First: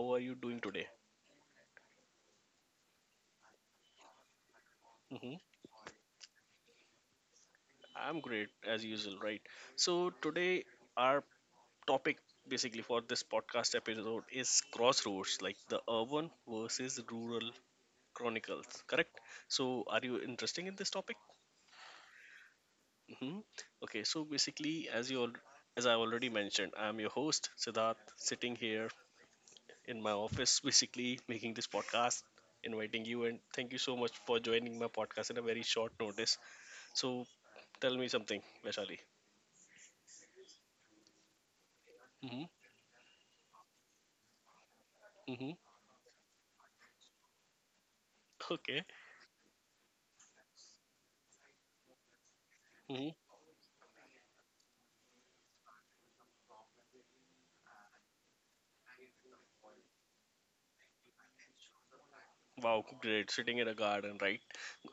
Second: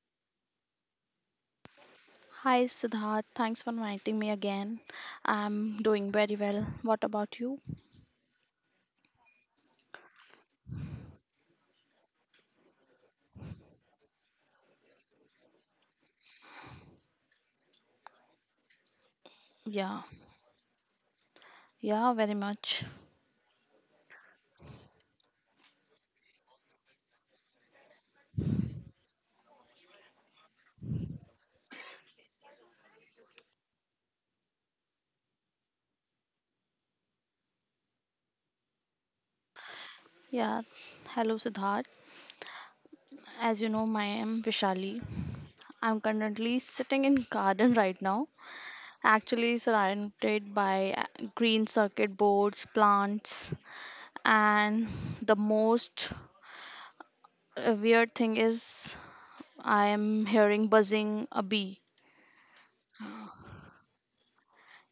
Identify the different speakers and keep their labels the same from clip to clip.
Speaker 1: how are you doing today?
Speaker 2: Hi Siddharth, thanks for inviting me again.
Speaker 1: hmm
Speaker 2: I'm doing very well. What about you?
Speaker 1: I'm great as usual, right? So today our topic basically for this podcast episode is crossroads, like the urban versus rural chronicles. Correct? So
Speaker 2: Yeah,
Speaker 1: are you interested in this topic?
Speaker 2: yeah, very much.
Speaker 1: hmm Okay, so basically, as I already mentioned, I'm your host Siddharth, sitting here in my office, basically making this podcast, inviting you, and thank you so much for joining my podcast in a very short notice. So, tell me something, Vaishali.
Speaker 2: Yeah, hello Siddharth.
Speaker 1: hmm
Speaker 2: As you know, my am Vishali.
Speaker 1: hmm
Speaker 2: I'm currently sitting in garden right now.
Speaker 1: Okay.
Speaker 2: Actually surrounded by green circuit boards,
Speaker 1: hmm
Speaker 2: plants, and the most weird thing is I'm hearing buzzing a bee.
Speaker 1: Wow, great. Sitting in a garden, right?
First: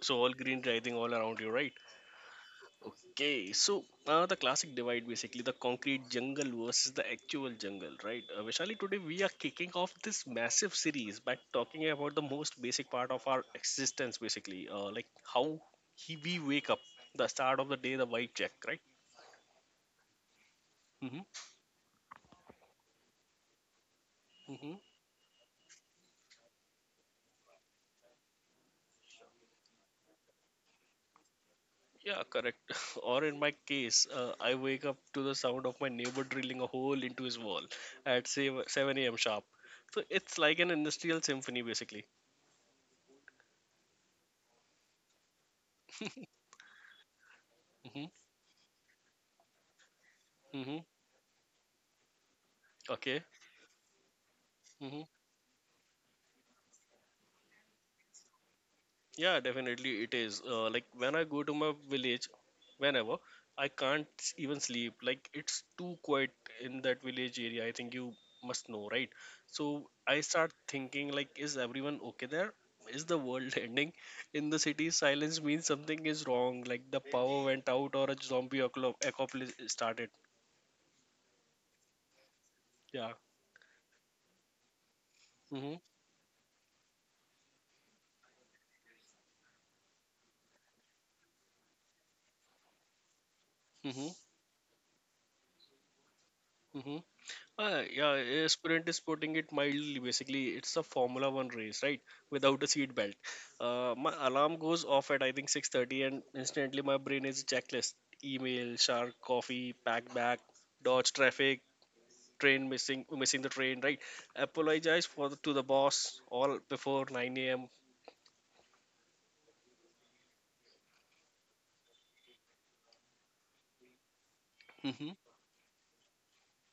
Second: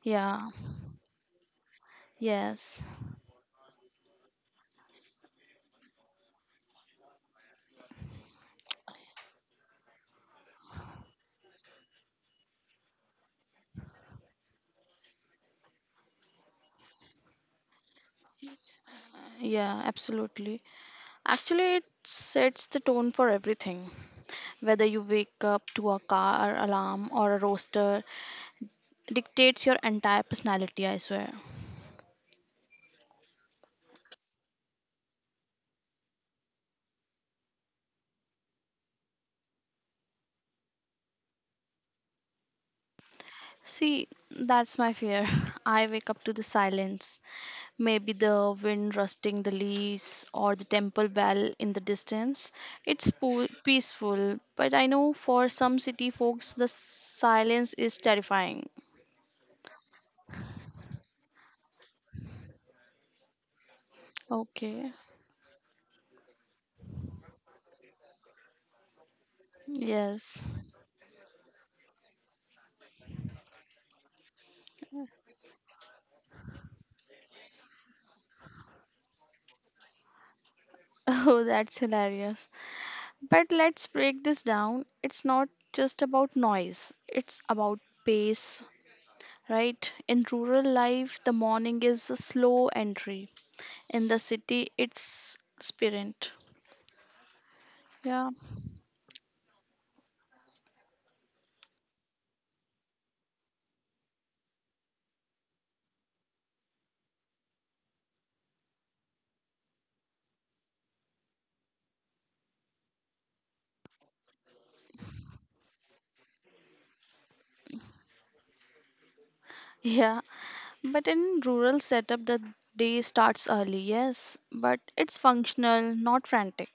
Speaker 1: So all
Speaker 2: Yeah,
Speaker 1: green, I all around you, right?
Speaker 2: yes,
Speaker 1: Okay, so the classic divide basically the concrete jungle versus the actual jungle, right? Vishali, today we are kicking off this massive series by talking about the most basic part of our existence, basically, like how we wake up, the start of the day, the vibe check, right?
Speaker 2: yeah, absolutely.
Speaker 1: hmm
Speaker 2: Actually, it sets the tone for everything.
Speaker 1: hmm
Speaker 2: Whether you wake up to a car alarm or a roaster, dictates your entire personality, I swear.
Speaker 1: Yeah, correct. Or in my case, I wake up to the sound of my neighbor drilling a hole into his wall at say 7 a.m. sharp. So it's like an industrial symphony, basically.
Speaker 2: See, that's my fear. I wake up to the silence.
Speaker 1: hmm
Speaker 2: Maybe the wind rustling the leaves or the
Speaker 1: hmm
Speaker 2: temple bell in the distance. It's
Speaker 1: Okay.
Speaker 2: peaceful, but I
Speaker 1: hmm
Speaker 2: know for some city folks the silence is terrifying.
Speaker 1: Yeah, definitely it is. Like when I go to my village, whenever I can't s- even
Speaker 2: Okay.
Speaker 1: sleep. Like it's too quiet in that village area. I think you must know, right? So I
Speaker 2: Yes.
Speaker 1: start thinking like, is everyone okay there? Is the world ending? In the city, silence means something is wrong. Like the power went out or a zombie apocalypse started.
Speaker 2: Oh, that's hilarious.
Speaker 1: Yeah.
Speaker 2: But let's break this down. It's not
Speaker 1: Mm-hmm.
Speaker 2: just about noise, it's about pace, right? In rural life, the morning is a slow entry. In
Speaker 1: Mm-hmm.
Speaker 2: the city, it's sprint.
Speaker 1: Mm-hmm. Yeah,
Speaker 2: Yeah.
Speaker 1: a sprint is putting it mildly. Basically, it's a Formula One race, right? Without a seat belt. My alarm goes off at I think 6:30, and instantly my brain is checklist: email, shark, coffee, pack back, dodge traffic, missing the train, right? Apologize for to the boss all before 9 a.m.
Speaker 2: Yeah. But in rural setup, the day starts early, yes. But
Speaker 1: Mm-hmm,
Speaker 2: it's functional, not frantic.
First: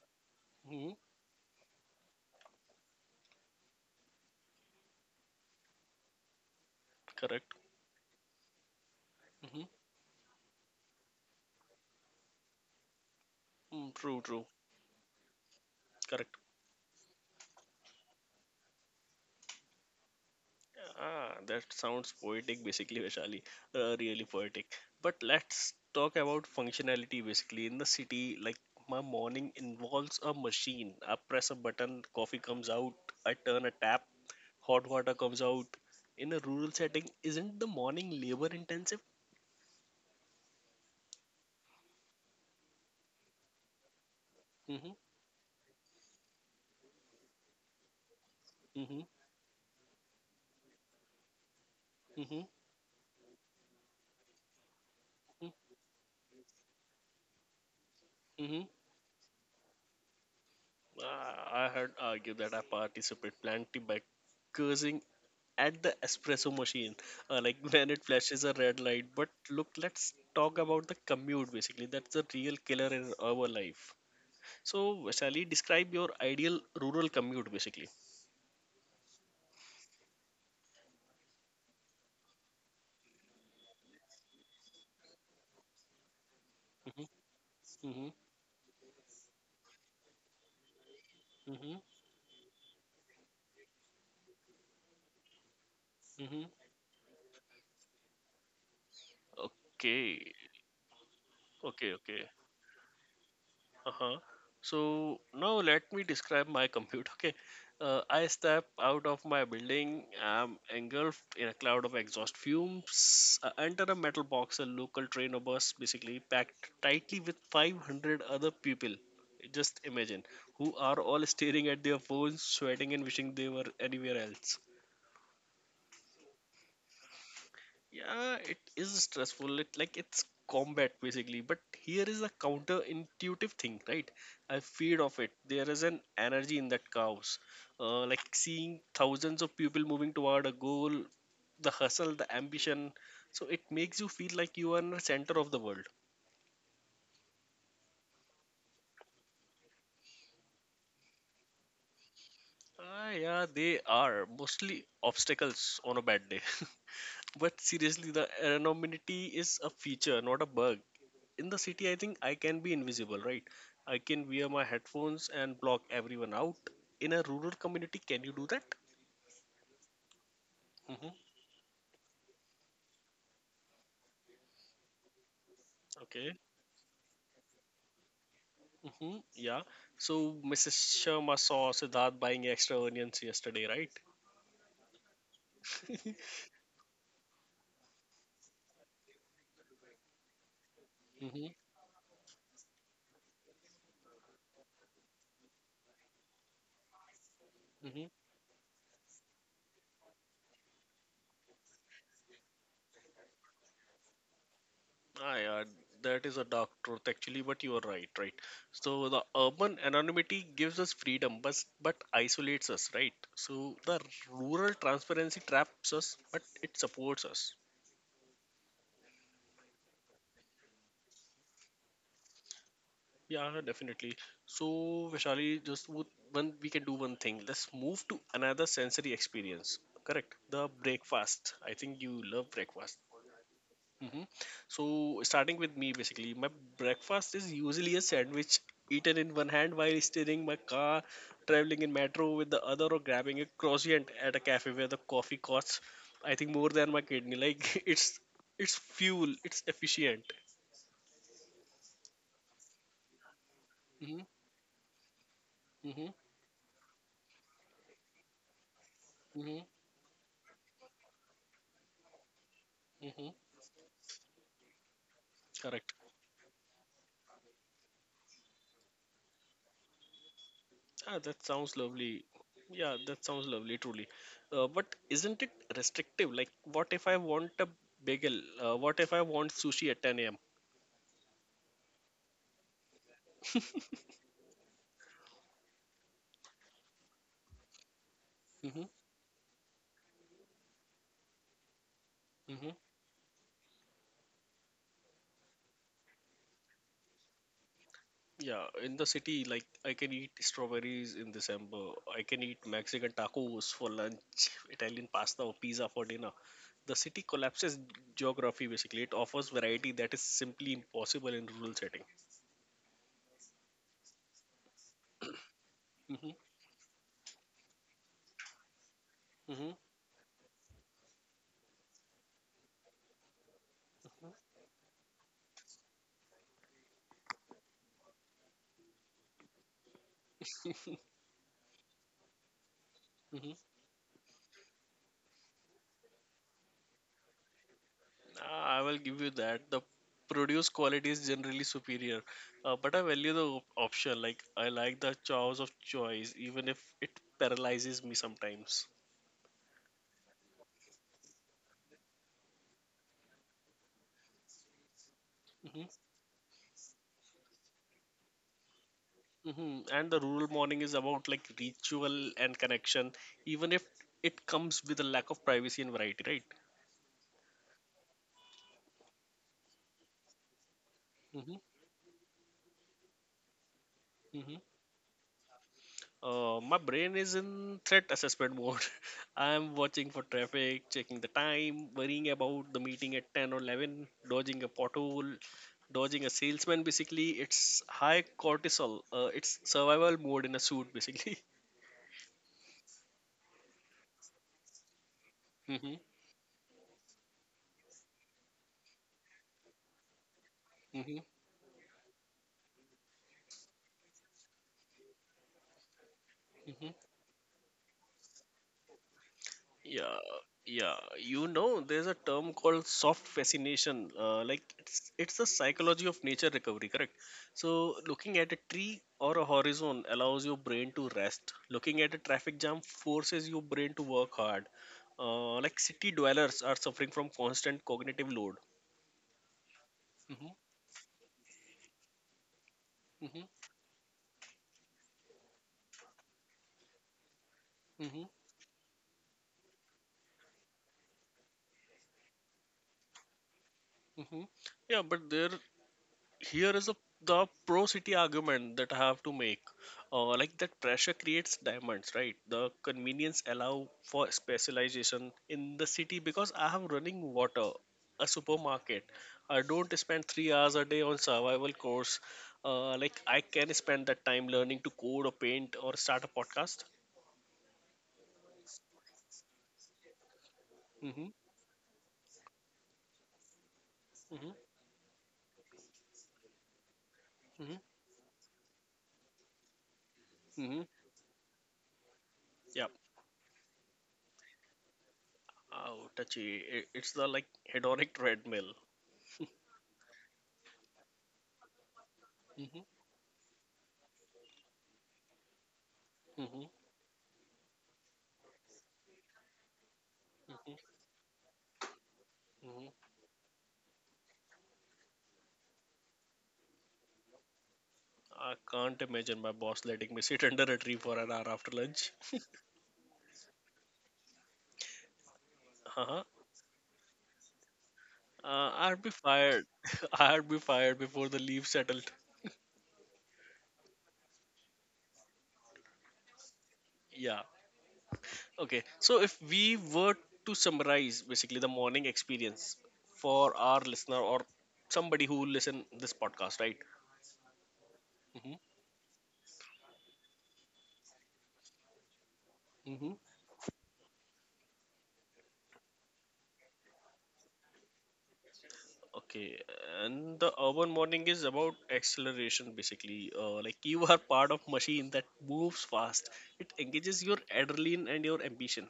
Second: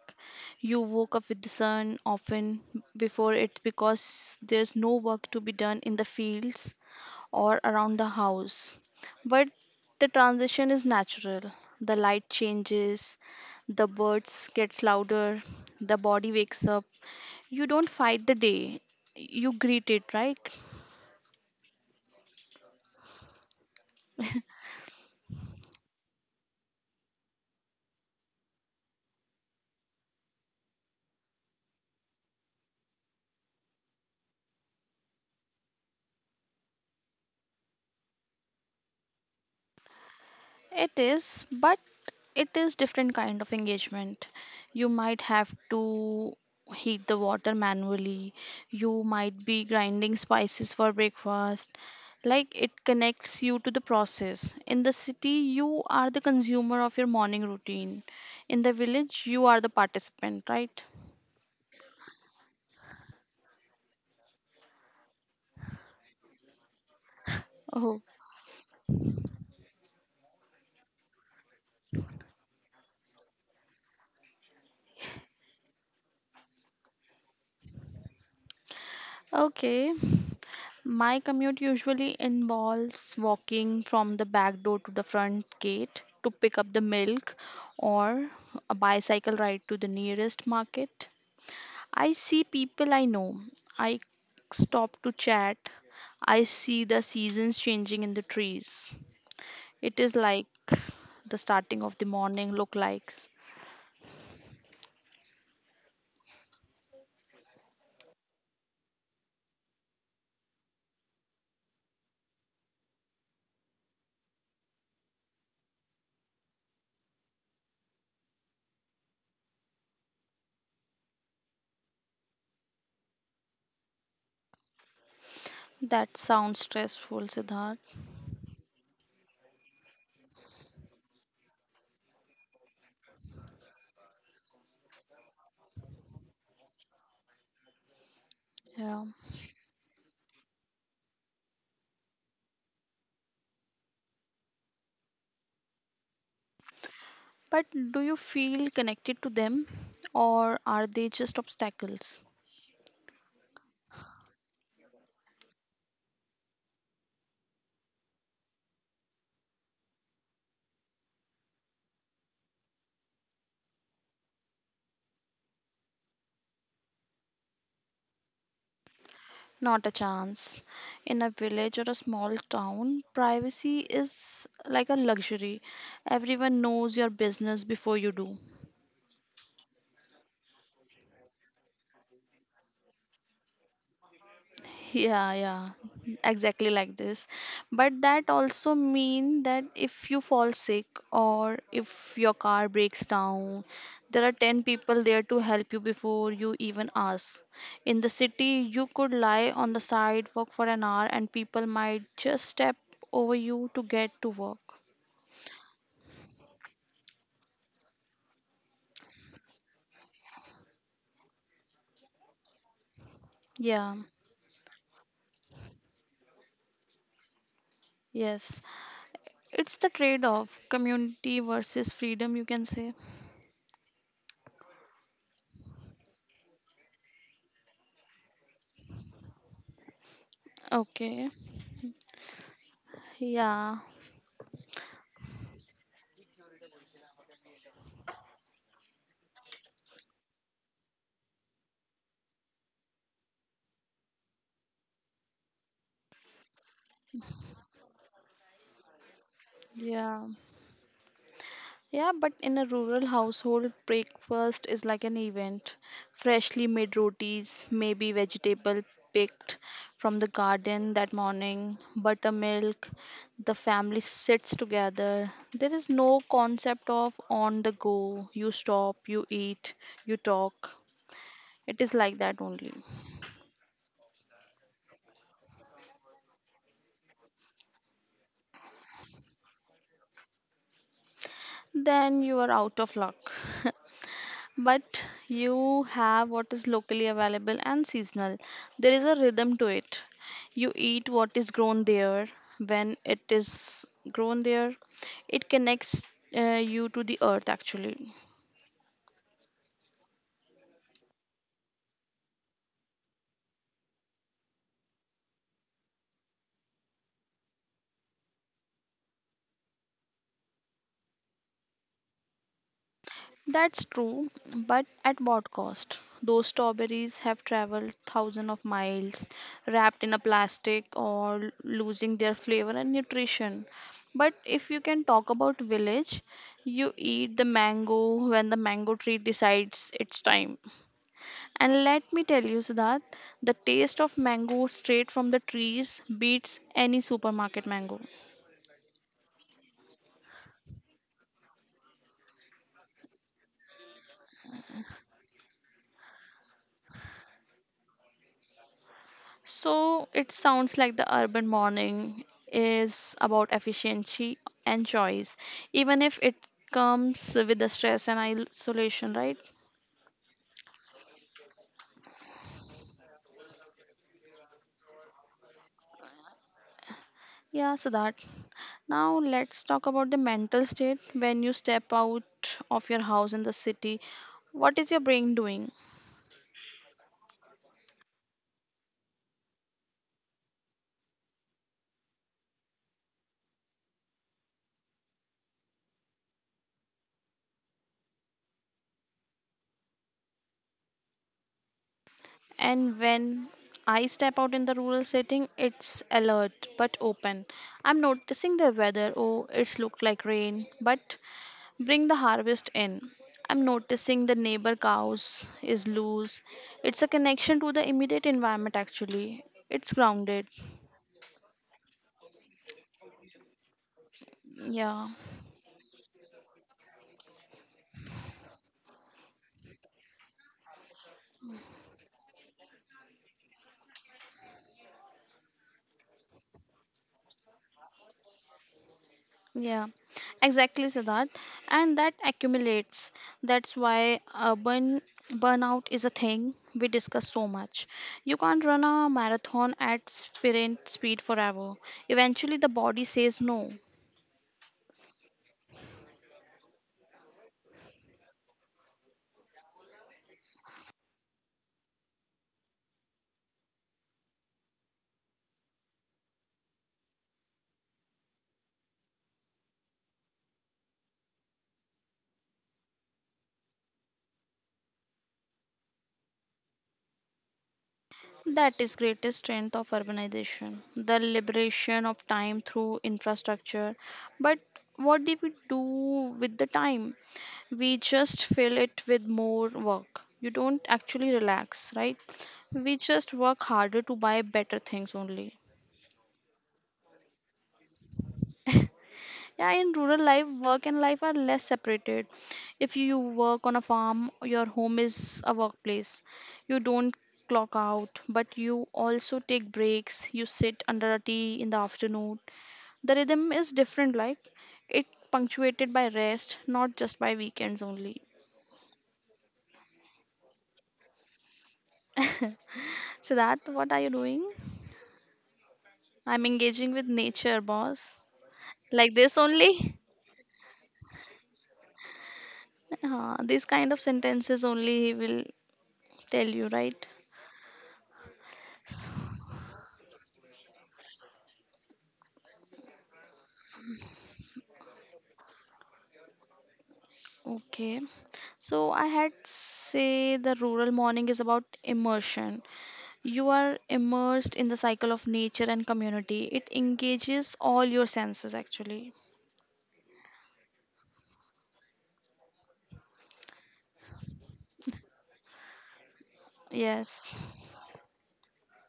Speaker 2: You
Speaker 1: mm-hmm,
Speaker 2: woke up with the sun often before it because there's no work to be done in the fields
Speaker 1: correct.
Speaker 2: or around the house. But
Speaker 1: Mm-hmm,
Speaker 2: the transition is natural. The light changes, the
Speaker 1: mm, true, true,
Speaker 2: birds gets louder, the body
Speaker 1: correct.
Speaker 2: wakes up. You don't fight the day. You greet it, right?
Speaker 1: Ah, that sounds poetic, basically, Vaishali. Really poetic. But let's talk about functionality, basically. In the city, like my morning involves a machine. I press a button, coffee comes out. I turn a tap, hot water comes out. In a rural setting, isn't the morning labor intensive?
Speaker 2: It is, but it is different kind of engagement. You
Speaker 1: Mm-hmm,
Speaker 2: might have to heat the water manually.
Speaker 1: mm-hmm,
Speaker 2: You might be grinding spices for breakfast.
Speaker 1: mm-hmm,
Speaker 2: Like it connects you to the process. In the city,
Speaker 1: mm-hmm.
Speaker 2: you are the consumer of your morning routine. In
Speaker 1: Mm-hmm.
Speaker 2: the village, you are the participant, right?
Speaker 1: Ah, I had argued that I participate plenty by cursing at the espresso machine. Like when
Speaker 2: Oh,
Speaker 1: it flashes a red light. But look, let's talk about the commute basically. That's the real killer in our life. So, Sally, describe your ideal rural commute basically.
Speaker 2: okay. My commute usually involves walking from the back door to the front gate to pick up the
Speaker 1: hmm
Speaker 2: milk
Speaker 1: hmm
Speaker 2: or a bicycle ride to the nearest market.
Speaker 1: hmm
Speaker 2: I see people I know. I stop to chat. I
Speaker 1: hmm
Speaker 2: see the seasons changing in the trees. It is
Speaker 1: Okay.
Speaker 2: like the starting
Speaker 1: Okay.
Speaker 2: of the
Speaker 1: Okay.
Speaker 2: morning look likes.
Speaker 1: Uh-huh. So now let me describe my commute. Okay, I step out of my building. I'm engulfed in a cloud of exhaust fumes. I enter a metal box, a local train or bus, basically packed tightly with 500 other people. Just imagine, who are all staring at their phones, sweating, and wishing they were anywhere else.
Speaker 2: That sounds stressful, Siddharth.
Speaker 1: Yeah, it is stressful. It's combat basically. But here is a counterintuitive thing, right? I feed off it. There is an energy in that chaos. Like seeing
Speaker 2: Yeah.
Speaker 1: thousands of people moving toward a goal, the hustle, the ambition. So it makes you feel like you are in the center of the world.
Speaker 2: But do you feel connected to them or are they just obstacles?
Speaker 1: Ah, yeah, they are mostly obstacles on a bad day. But seriously, the anonymity is a feature, not a bug. In the city I can be invisible, right? I can wear my headphones and block everyone out. In a rural community, can you do that?
Speaker 2: Not a chance.
Speaker 1: hmm
Speaker 2: In a village or a small town, privacy is like a luxury.
Speaker 1: okay.
Speaker 2: Everyone knows your business before you do.
Speaker 1: hmm yeah, so Mrs. Sharma saw Siddharth buying extra onions yesterday, right?
Speaker 2: Yeah, yeah, exactly like this. But that also mean that if you fall sick
Speaker 1: hmm
Speaker 2: or if your car breaks down, there are 10 people there to help you before you even ask. In
Speaker 1: hmm
Speaker 2: the city, you could lie on the sidewalk for an hour and people might just step over you to get to work.
Speaker 1: ah, yeah, that is a dark truth actually, but you are right, right? So the urban anonymity gives us freedom but isolates us, right? So
Speaker 2: Yeah.
Speaker 1: the rural transparency traps us but it supports us.
Speaker 2: Yes, it's the trade off community versus freedom, you can say.
Speaker 1: Yeah, definitely. So, Vishali, just wo- one we can do one thing. Let's move to another sensory experience. Correct. The
Speaker 2: Okay,
Speaker 1: breakfast. I think you love breakfast.
Speaker 2: yeah,
Speaker 1: hmm So, starting with me, basically, my breakfast is usually a sandwich eaten in one hand while steering my car, traveling in metro with the other, or grabbing a croissant at a cafe where the coffee costs, I think, more than my kidney. Like it's fuel. It's
Speaker 2: yeah,
Speaker 1: efficient.
Speaker 2: yeah, but in a rural household,
Speaker 1: hmm
Speaker 2: breakfast is like an event.
Speaker 1: hmm
Speaker 2: Freshly made rotis, maybe vegetable
Speaker 1: hmm
Speaker 2: picked from the garden that morning, buttermilk,
Speaker 1: hmm
Speaker 2: the family sits together. There is
Speaker 1: Correct.
Speaker 2: no concept of on the go. You stop, you eat, you talk.
Speaker 1: Ah, that sounds
Speaker 2: It is like
Speaker 1: lovely.
Speaker 2: that only.
Speaker 1: Yeah, that sounds lovely, truly. But isn't it restrictive? Like, what if I want a bagel? What if I want sushi at 10 a.m.?
Speaker 2: Then you are out of luck. But you have what is locally available and seasonal.
Speaker 1: Mm-hmm.
Speaker 2: There is a rhythm to it. You eat what is grown there.
Speaker 1: Mm-hmm.
Speaker 2: When it is grown there, it connects uh, you to the earth actually.
Speaker 1: Yeah, in the city, like, I can eat strawberries in December. I can eat Mexican tacos for lunch, Italian pasta or pizza for dinner. The city collapses geography, basically. It offers variety that is simply impossible in rural setting.
Speaker 2: That's true, but at what cost?
Speaker 1: Mm-hmm.
Speaker 2: Those strawberries have traveled thousands of miles,
Speaker 1: Mm-hmm.
Speaker 2: wrapped in a plastic or losing their flavor and nutrition. But if you can talk about village, you eat the mango when the mango tree decides it's time. And let me tell you, Siddharth, the
Speaker 1: Mm-hmm.
Speaker 2: taste of mango straight from the trees beats any supermarket mango.
Speaker 1: I will give you that. The produce quality is generally superior, but I value the option. Like I like the choice of choice, even if it paralyzes me sometimes.
Speaker 2: So it sounds like the urban morning is about efficiency and choice,
Speaker 1: hmm
Speaker 2: even if it comes with the stress and isolation, right?
Speaker 1: And the rural morning is about like ritual and connection, even if it comes with a lack of privacy and variety, right?
Speaker 2: Yeah, so that. Now let's talk about the mental state when you
Speaker 1: Mm-hmm.
Speaker 2: step out of your house in the city. What is your brain doing?
Speaker 1: My brain is in threat assessment mode. I'm watching for traffic, checking the time, worrying about the meeting at 10 or 11, dodging a pothole, dodging a salesman. Basically, it's high cortisol. It's survival mode in a suit, basically.
Speaker 2: And when I step out in the rural setting,
Speaker 1: hmm
Speaker 2: it's alert but open. I'm noticing the weather. Oh, it's looked like rain, but
Speaker 1: hmm
Speaker 2: bring the harvest in. I'm noticing the neighbor cows is loose. It's a
Speaker 1: hmm
Speaker 2: connection to the immediate environment actually. It's
Speaker 1: Yeah,
Speaker 2: grounded.
Speaker 1: yeah. You know, there's a term called soft fascination. Like
Speaker 2: Yeah.
Speaker 1: it's the psychology of nature recovery, correct? So looking at a tree or a horizon allows your brain to rest. Looking at a traffic jam forces your brain to work hard. Like city dwellers are suffering from constant cognitive load.
Speaker 2: Yeah.
Speaker 1: hmm
Speaker 2: Exactly, Siddharth. And that accumulates.
Speaker 1: hmm
Speaker 2: That's why urban burnout is a thing we discuss so much.
Speaker 1: hmm
Speaker 2: You can't run a marathon at sprint speed forever. Eventually the body says no.
Speaker 1: hmm Yeah, but there here is a, the pro city argument that I have to make. Like that pressure creates diamonds, right? The convenience allow for specialization in the city because I have running water, a supermarket. I don't spend 3 hours a day on survival course. Like I can spend that time learning to code or paint or start a podcast.
Speaker 2: That is greatest strength of urbanization, the
Speaker 1: Mm-hmm,
Speaker 2: liberation of time through infrastructure.
Speaker 1: mm-hmm,
Speaker 2: But what do we do with the time?
Speaker 1: mm-hmm,
Speaker 2: We just fill it with more work. You
Speaker 1: mm-hmm.
Speaker 2: don't actually relax, right?
Speaker 1: Yeah.
Speaker 2: We just work harder to buy better things only.
Speaker 1: Oh, touchy. It's the like hedonic treadmill.
Speaker 2: Yeah, in rural life, work and life are less separated.
Speaker 1: Mm-hmm,
Speaker 2: If you work on a farm, your home is a workplace.
Speaker 1: mm-hmm, mm-hmm,
Speaker 2: You don't clock out, but you also take breaks. You sit under a tea in the afternoon.
Speaker 1: mm-hmm.
Speaker 2: The rhythm is different, like it punctuated by rest, not just by weekends only.
Speaker 1: I can't imagine my boss letting me sit under a tree for an hour after lunch.
Speaker 2: So that what are you doing?
Speaker 1: Uh-huh.
Speaker 2: I'm engaging with nature, boss.
Speaker 1: I'd be
Speaker 2: Like this
Speaker 1: fired.
Speaker 2: only?
Speaker 1: I'd be fired before the leaves settled.
Speaker 2: These kind of sentences only he will tell you, right?
Speaker 1: Yeah. Okay. So if we were to summarize basically the morning experience for our listener or somebody who listen this podcast, right?
Speaker 2: Okay,
Speaker 1: hmm
Speaker 2: so I had say the rural morning is about immersion.
Speaker 1: hmm
Speaker 2: You are immersed in the cycle of nature and community. It engages all your senses actually.
Speaker 1: Okay. And the urban morning is about acceleration basically. Like you are part of machine that moves fast. It engages your
Speaker 2: Yes.
Speaker 1: adrenaline and your ambition,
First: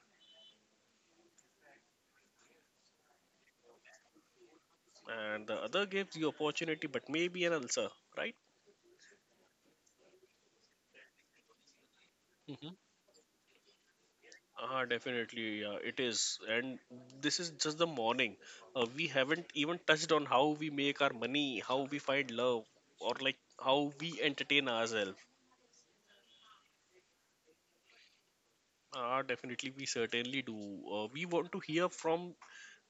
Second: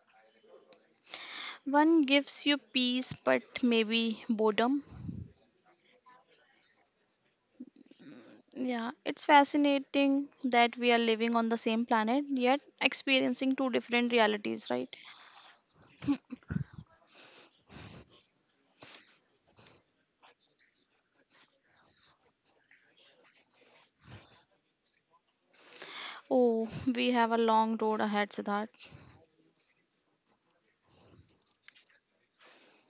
Speaker 2: One gives you peace, but maybe boredom.
Speaker 1: and the other gives the opportunity but maybe an ulcer, right?
Speaker 2: Yeah, it's fascinating that we are living on the same planet, yet
Speaker 1: hmm
Speaker 2: experiencing two different realities,
Speaker 1: Ah,
Speaker 2: right?
Speaker 1: definitely yeah, it is, and this is just the morning. We haven't even touched on how we make our money, how we find love, or like how we entertain ourselves.
Speaker 2: Oh, we have a long road ahead, Siddharth.
Speaker 1: Ah, definitely we certainly do. We want to hear from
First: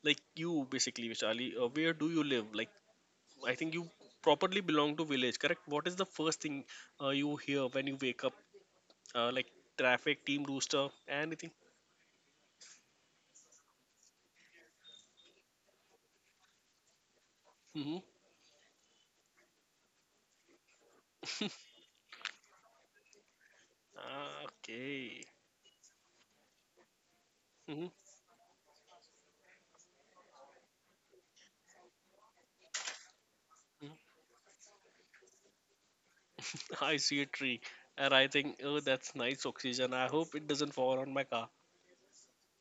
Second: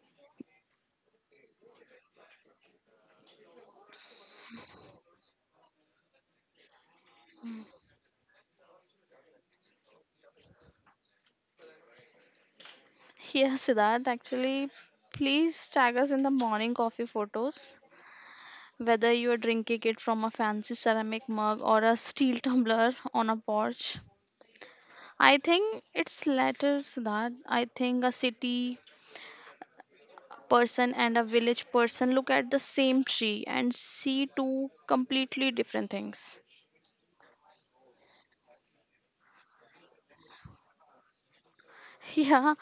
Speaker 1: like you basically, Vishali. Where do you live? Like I think you properly belong to village, correct? What is the first thing you hear when you wake up? Like traffic team rooster, anything?
Speaker 2: Yes, Siddharth, actually, please tag us in the morning coffee photos. Whether you are drinking it from a fancy ceramic mug or a steel tumbler on a porch.
Speaker 1: Ah, okay.
Speaker 2: I think it's latter, Siddharth. I
Speaker 1: Mhm,
Speaker 2: think a city person and a village person look at the same tree and
Speaker 1: mhm.
Speaker 2: see two completely different things.
Speaker 1: I see a tree and I think, oh, that's nice oxygen. I hope it doesn't fall on my car.
Speaker 2: Yeah,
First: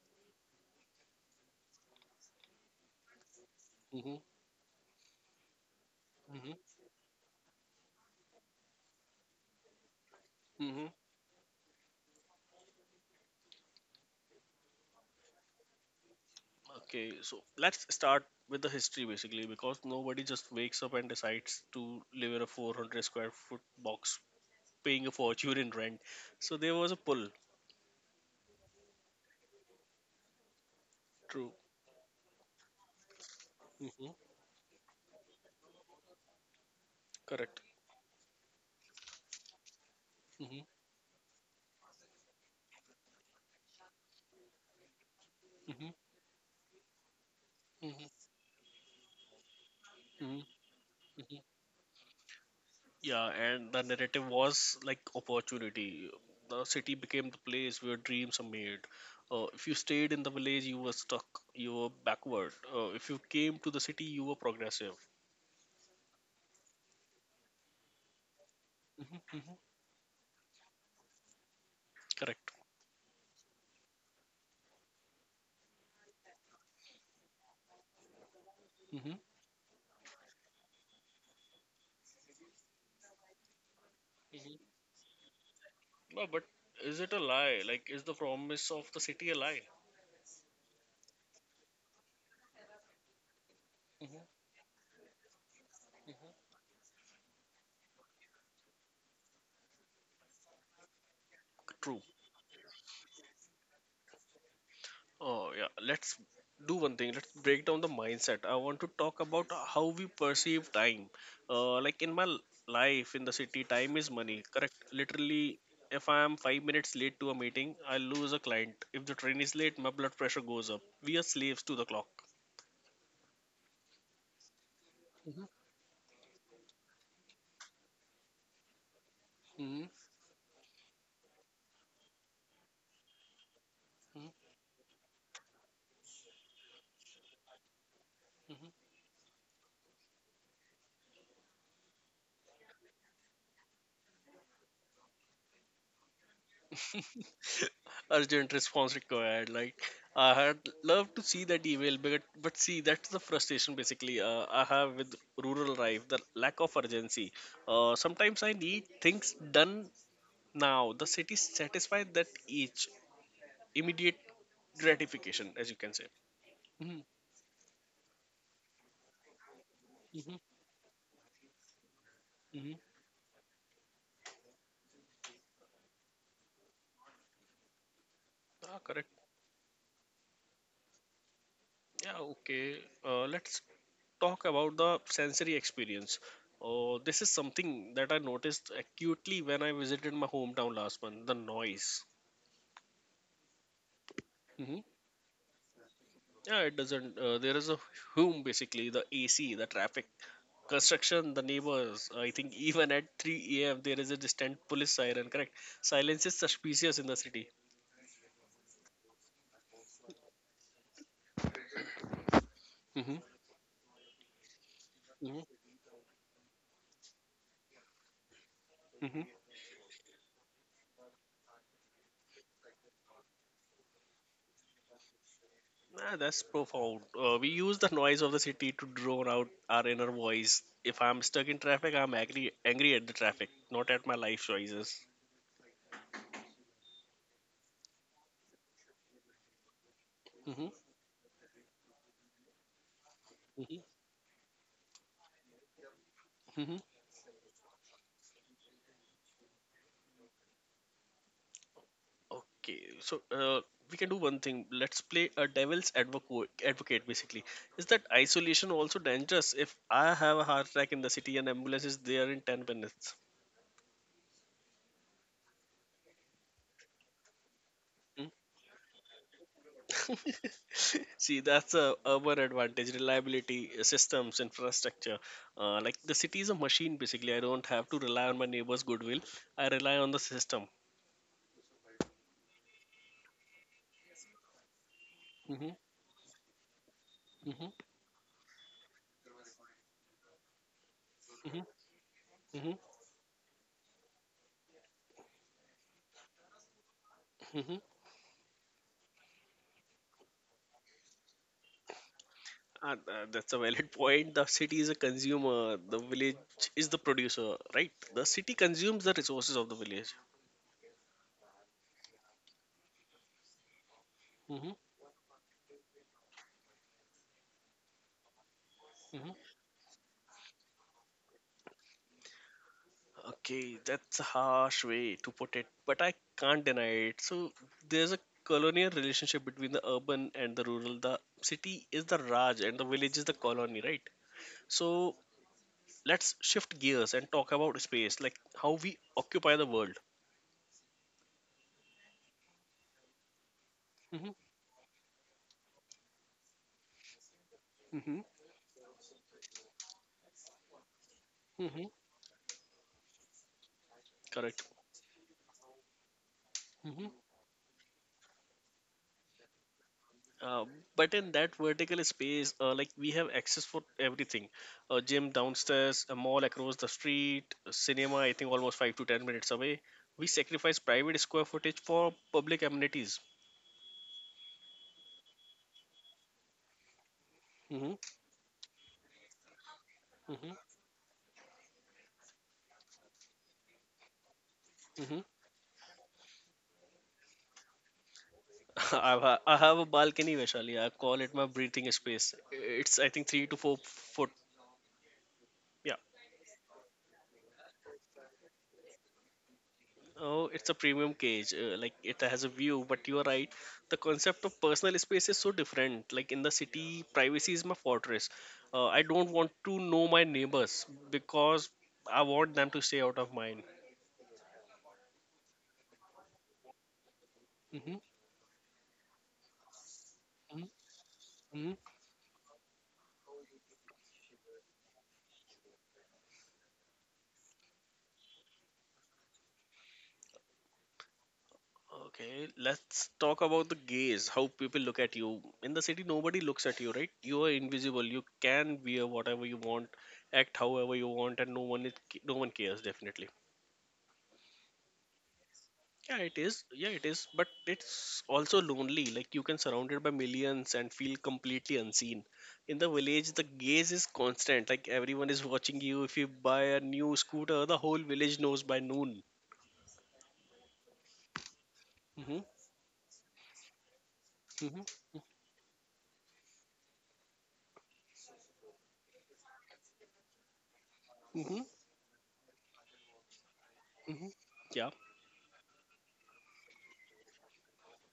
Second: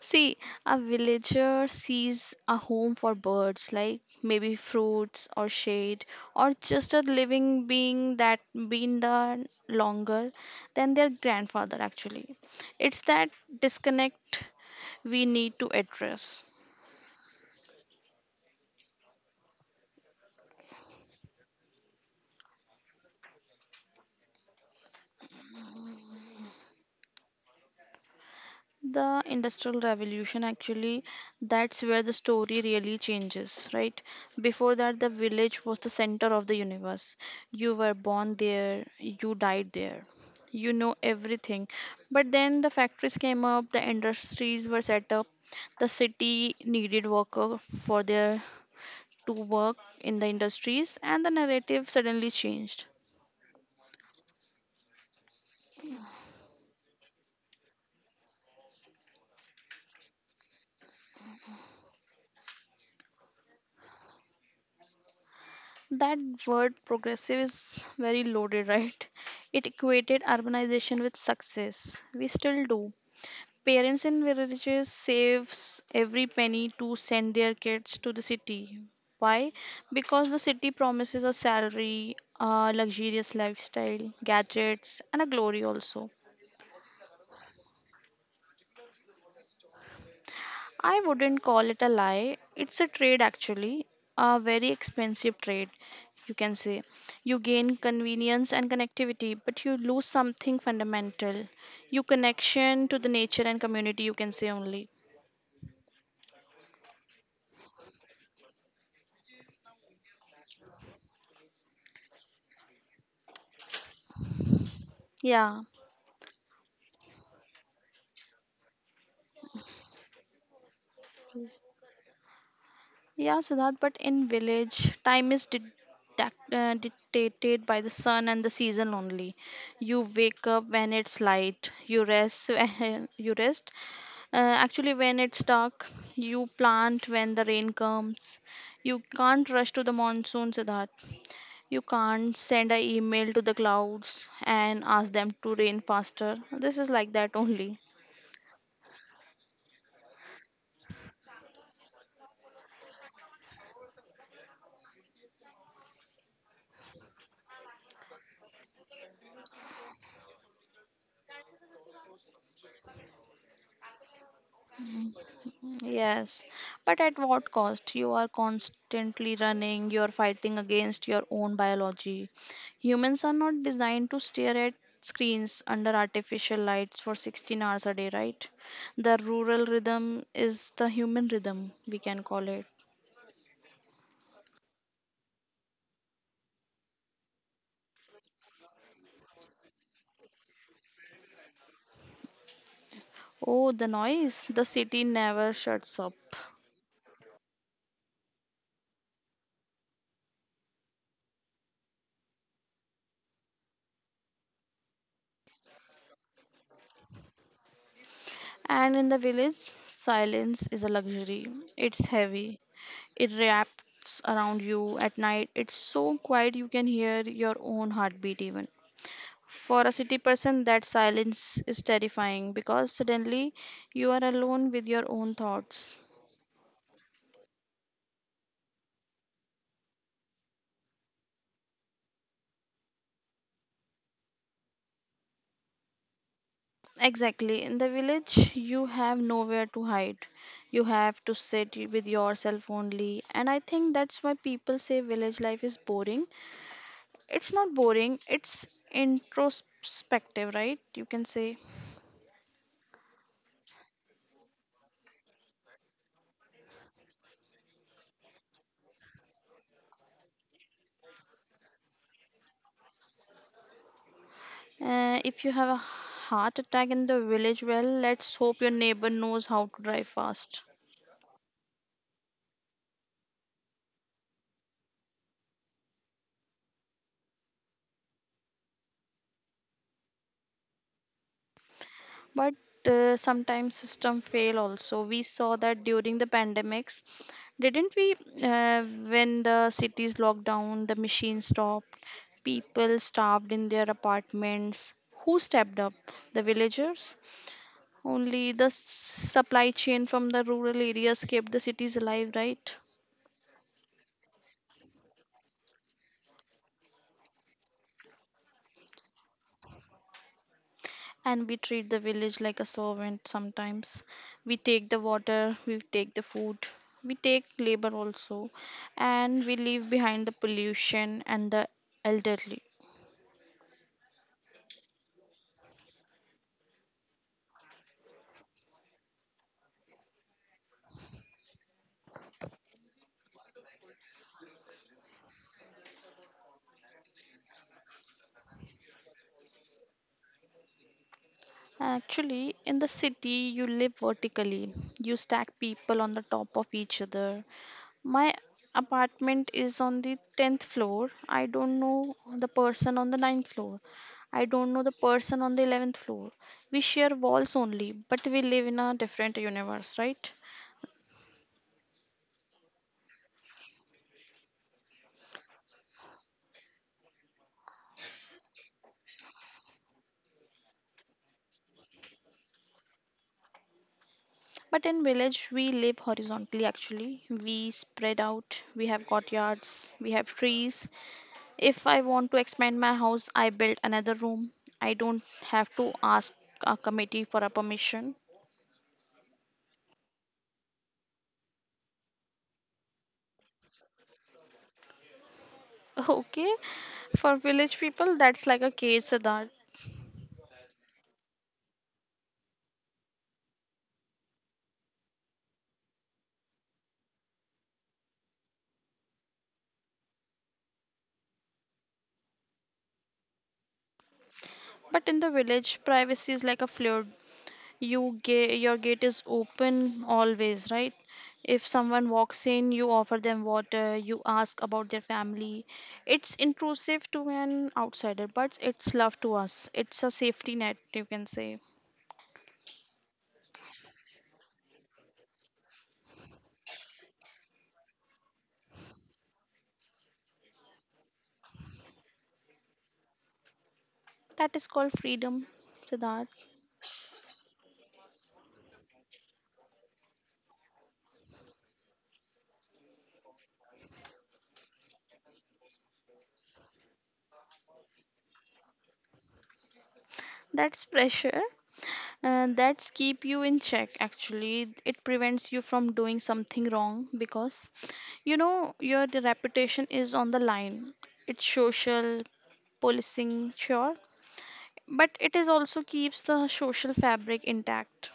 Speaker 2: see, a villager sees a home for birds, like
Speaker 1: hmm
Speaker 2: maybe fruits or shade,
Speaker 1: hmm
Speaker 2: or just a living being that been there longer
Speaker 1: hmm
Speaker 2: than their grandfather, actually. It's that disconnect we need to address.
Speaker 1: Okay, so let's start with the history basically, because nobody just wakes up and decides to live in a 400 square foot box paying a fortune in rent. So there was a pull.
Speaker 2: The industrial revolution actually,
Speaker 1: True.
Speaker 2: that's where the story really changes, right?
Speaker 1: hmm
Speaker 2: Before that, the village was the center of the universe.
Speaker 1: Correct.
Speaker 2: You were born there, you died there,
Speaker 1: hmm
Speaker 2: you know everything. But then the factories came up, the industries were set up, the
Speaker 1: hmm
Speaker 2: city needed worker for
Speaker 1: hmm
Speaker 2: their to work in the industries, and the
Speaker 1: hmm
Speaker 2: narrative suddenly changed.
Speaker 1: Yeah, and the narrative was like opportunity. The city became the place where dreams are made. If you stayed in the village, you were stuck, you were backward. If you came to the city, you were progressive.
Speaker 2: That word progressive is very loaded, right?
Speaker 1: hmm hmm
Speaker 2: It equated urbanization with success. We
Speaker 1: Correct.
Speaker 2: still do. Parents in villages saves every penny to send their kids to the city.
Speaker 1: hmm
Speaker 2: Why? Because the city promises a salary, a luxurious lifestyle, gadgets, and a glory also.
Speaker 1: No, but is it a lie? Like, is the promise of the city a lie?
Speaker 2: I wouldn't call it a lie. It's a trade, actually,
Speaker 1: hmm
Speaker 2: a very expensive trade, you can say. You gain convenience and connectivity, but you lose something fundamental,
Speaker 1: True.
Speaker 2: your connection to the nature and community, you can say only.
Speaker 1: Oh, yeah. Let's do one thing. Let's break down the mindset. I want to talk about how we perceive time. Like in my life in the city, time is money, correct? Literally,
Speaker 2: Yeah,
Speaker 1: if I am 5 minutes late to a meeting, I lose a client. If the train is late, my blood pressure goes up. We are slaves to the clock.
Speaker 2: yeah, Siddharth, but in village, time is dictated by the sun and the season only.
Speaker 1: Mhm.
Speaker 2: You wake up when it's light, you rest, you rest Uh,
Speaker 1: Hmm.
Speaker 2: actually, when it's dark, you plant when the rain comes. You can't rush to the monsoon, Siddharth. You can't send an email to the clouds and ask them to rain faster. This is like that only.
Speaker 1: Urgent response required. Like, I had loved to see that email, but see, that's the frustration basically, I have with rural life, the lack of urgency. Sometimes I need things done now. The city satisfies that. Each immediate gratification, as you can say.
Speaker 2: Yes,
Speaker 1: Hmm.
Speaker 2: but at what cost? You are constantly running, you are
Speaker 1: Hmm.
Speaker 2: fighting against your own biology.
Speaker 1: Hmm.
Speaker 2: Humans are not designed to stare at screens under artificial lights for 16 hours a day, right?
Speaker 1: Ah,
Speaker 2: The
Speaker 1: correct.
Speaker 2: rural rhythm is the human rhythm, we
Speaker 1: Yeah.
Speaker 2: can call it.
Speaker 1: Okay. Let's talk about the sensory experience. Oh, this is something that I noticed acutely when I visited my hometown last month. The noise.
Speaker 2: Oh, the noise! The
Speaker 1: Hmm.
Speaker 2: city never shuts up.
Speaker 1: Yeah, it doesn't. There is a hum basically, the AC, the traffic, construction, the neighbors. I think even at 3 a.m. there is a distant police siren. Correct. Silence is suspicious in the city.
Speaker 2: And in the village, silence is a luxury. It's heavy.
Speaker 1: Hmm.
Speaker 2: It wraps around you at night.
Speaker 1: Hmm.
Speaker 2: It's so quiet you can hear your own heartbeat even.
Speaker 1: Hmm.
Speaker 2: For a city person, that silence is terrifying because suddenly you are alone with your own thoughts.
Speaker 1: Ah, that's profound. We use the noise of the city to drown out our inner voice. If I'm stuck in traffic, I'm angry, angry at the traffic, not at my life choices.
Speaker 2: Exactly. In the village, you have nowhere to hide.
Speaker 1: Hmm.
Speaker 2: You have to sit with yourself only. And I think that's why people say village life is boring.
Speaker 1: Hmm.
Speaker 2: It's not boring, it's introspective, right? You can say.
Speaker 1: Okay, so we can do one thing. Let's play a devil's advocate. Advocate basically, is that isolation also dangerous? If I have a heart attack in the city and ambulance is there in 10 minutes.
Speaker 2: If you have a heart attack in the village, well, let's hope your neighbor knows how to drive
Speaker 1: Hmm?
Speaker 2: fast.
Speaker 1: See, that's a urban advantage, reliability, systems, infrastructure. Like the city is a machine basically. I don't have to rely on my neighbor's goodwill. I rely on the system.
Speaker 2: But sometimes system fail also. We saw
Speaker 1: Hmm.
Speaker 2: that during the pandemics,
Speaker 1: Hmm.
Speaker 2: didn't we? When the cities locked down, the machines
Speaker 1: Hmm.
Speaker 2: stopped,
Speaker 1: Hmm.
Speaker 2: people starved in their apartments. Who stepped up? The villagers?
Speaker 1: Hmm.
Speaker 2: Only the supply chain from the rural areas kept the cities alive, right?
Speaker 1: That's a valid point. The city is a consumer, the village is the producer, right? The city consumes the resources of the village.
Speaker 2: And we treat the village like a servant sometimes. We
Speaker 1: Hmm.
Speaker 2: take the water, we take the food, we take labor also,
Speaker 1: Hmm.
Speaker 2: and we leave behind the pollution and the elderly.
Speaker 1: Okay, that's a harsh way to put it, but I can't deny it. So there's a colonial relationship between the urban and the rural. The city is the Raj and the village is the colony, right? So let's shift gears and talk about space, like how we occupy the world.
Speaker 2: Actually, in the city you live
Speaker 1: Hmm.
Speaker 2: vertically, you stack people on the top of each other.
Speaker 1: Hmm.
Speaker 2: My apartment is on the 10th floor. I don't
Speaker 1: Hmm.
Speaker 2: know the person on the ninth floor. I
Speaker 1: Correct.
Speaker 2: don't know the person on the 11th floor. We
Speaker 1: Mm-hmm.
Speaker 2: share walls only, but we live in a different universe, right?
Speaker 1: Uh, but in that vertical space, like we have access for everything, a gym downstairs, a mall across the street, a cinema. I think almost 5 to 10 minutes away. We sacrifice private square footage for public amenities.
Speaker 2: But in village, we live horizontally actually. We
Speaker 1: Hmm.
Speaker 2: spread out, we have courtyards, we have
Speaker 1: Hmm.
Speaker 2: trees. If I want to expand my house, I build another room. I
Speaker 1: Hmm.
Speaker 2: don't have to ask a committee for a permission.
Speaker 1: I have a balcony, Vaishali. I call it my breathing space. It's I think 3 to 4 foot. Yeah.
Speaker 2: Okay, for village people, that's like a cage, Siddharth.
Speaker 1: Oh, it's a premium cage. Like it has a view, but you are right. The concept of personal space is so different. Like in the city, privacy is my fortress. I don't want to know my neighbors because I want them to stay out of mine.
Speaker 2: But in the village, privacy is like a fluid.
Speaker 1: Hmm.
Speaker 2: Your gate is open always, right? If
Speaker 1: Hmm.
Speaker 2: someone walks in, you offer them water, you ask about their family. It's intrusive to an outsider, but it's love to us. It's a safety net, you can say.
Speaker 1: Okay, let's talk about the gaze, how people look at you. In the city, nobody looks at you, right? You are invisible. You can wear whatever you want, act however you want, and no one cares, definitely.
Speaker 2: That is called freedom,
Speaker 1: Yeah, it
Speaker 2: Siddharth.
Speaker 1: is. Yeah, it is. But it's also lonely. Like you can surrounded by millions and feel completely unseen. In the village, the gaze is constant. Like everyone is watching you. If you buy a new scooter, the whole village knows by noon.
Speaker 2: That's pressure.
Speaker 1: Mm-hmm.
Speaker 2: That's keep you in check actually, it
Speaker 1: Mm-hmm.
Speaker 2: prevents you from doing something wrong because you know your reputation is on the line, it's
Speaker 1: Mm-hmm.
Speaker 2: social policing, sure,
Speaker 1: Mm-hmm. Yeah.
Speaker 2: but it is also keeps the social fabric intact.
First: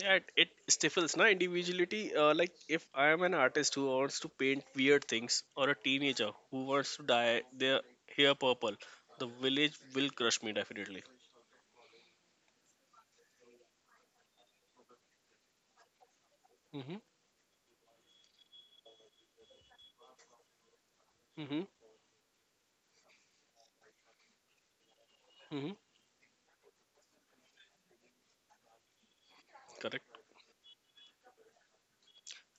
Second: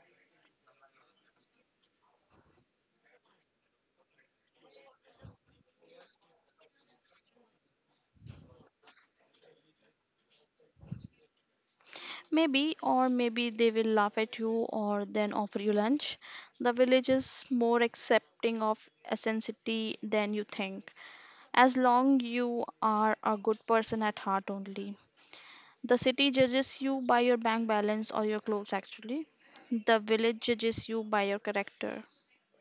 Speaker 1: Yeah, it stifles na individuality. Like if I am an artist who wants to paint weird things, or a teenager who wants to dye their hair purple, the village will crush me definitely.
Speaker 2: Maybe, or maybe they will laugh at you or then offer you lunch. The
Speaker 1: Mm-hmm.
Speaker 2: village is more accepting of ethnicity than you think,
Speaker 1: Mm-hmm.
Speaker 2: as long you are a good person at heart only.
Speaker 1: Mm-hmm.
Speaker 2: The city judges you by your bank balance or your clothes, actually. The
Speaker 1: Correct.
Speaker 2: village judges you by your character.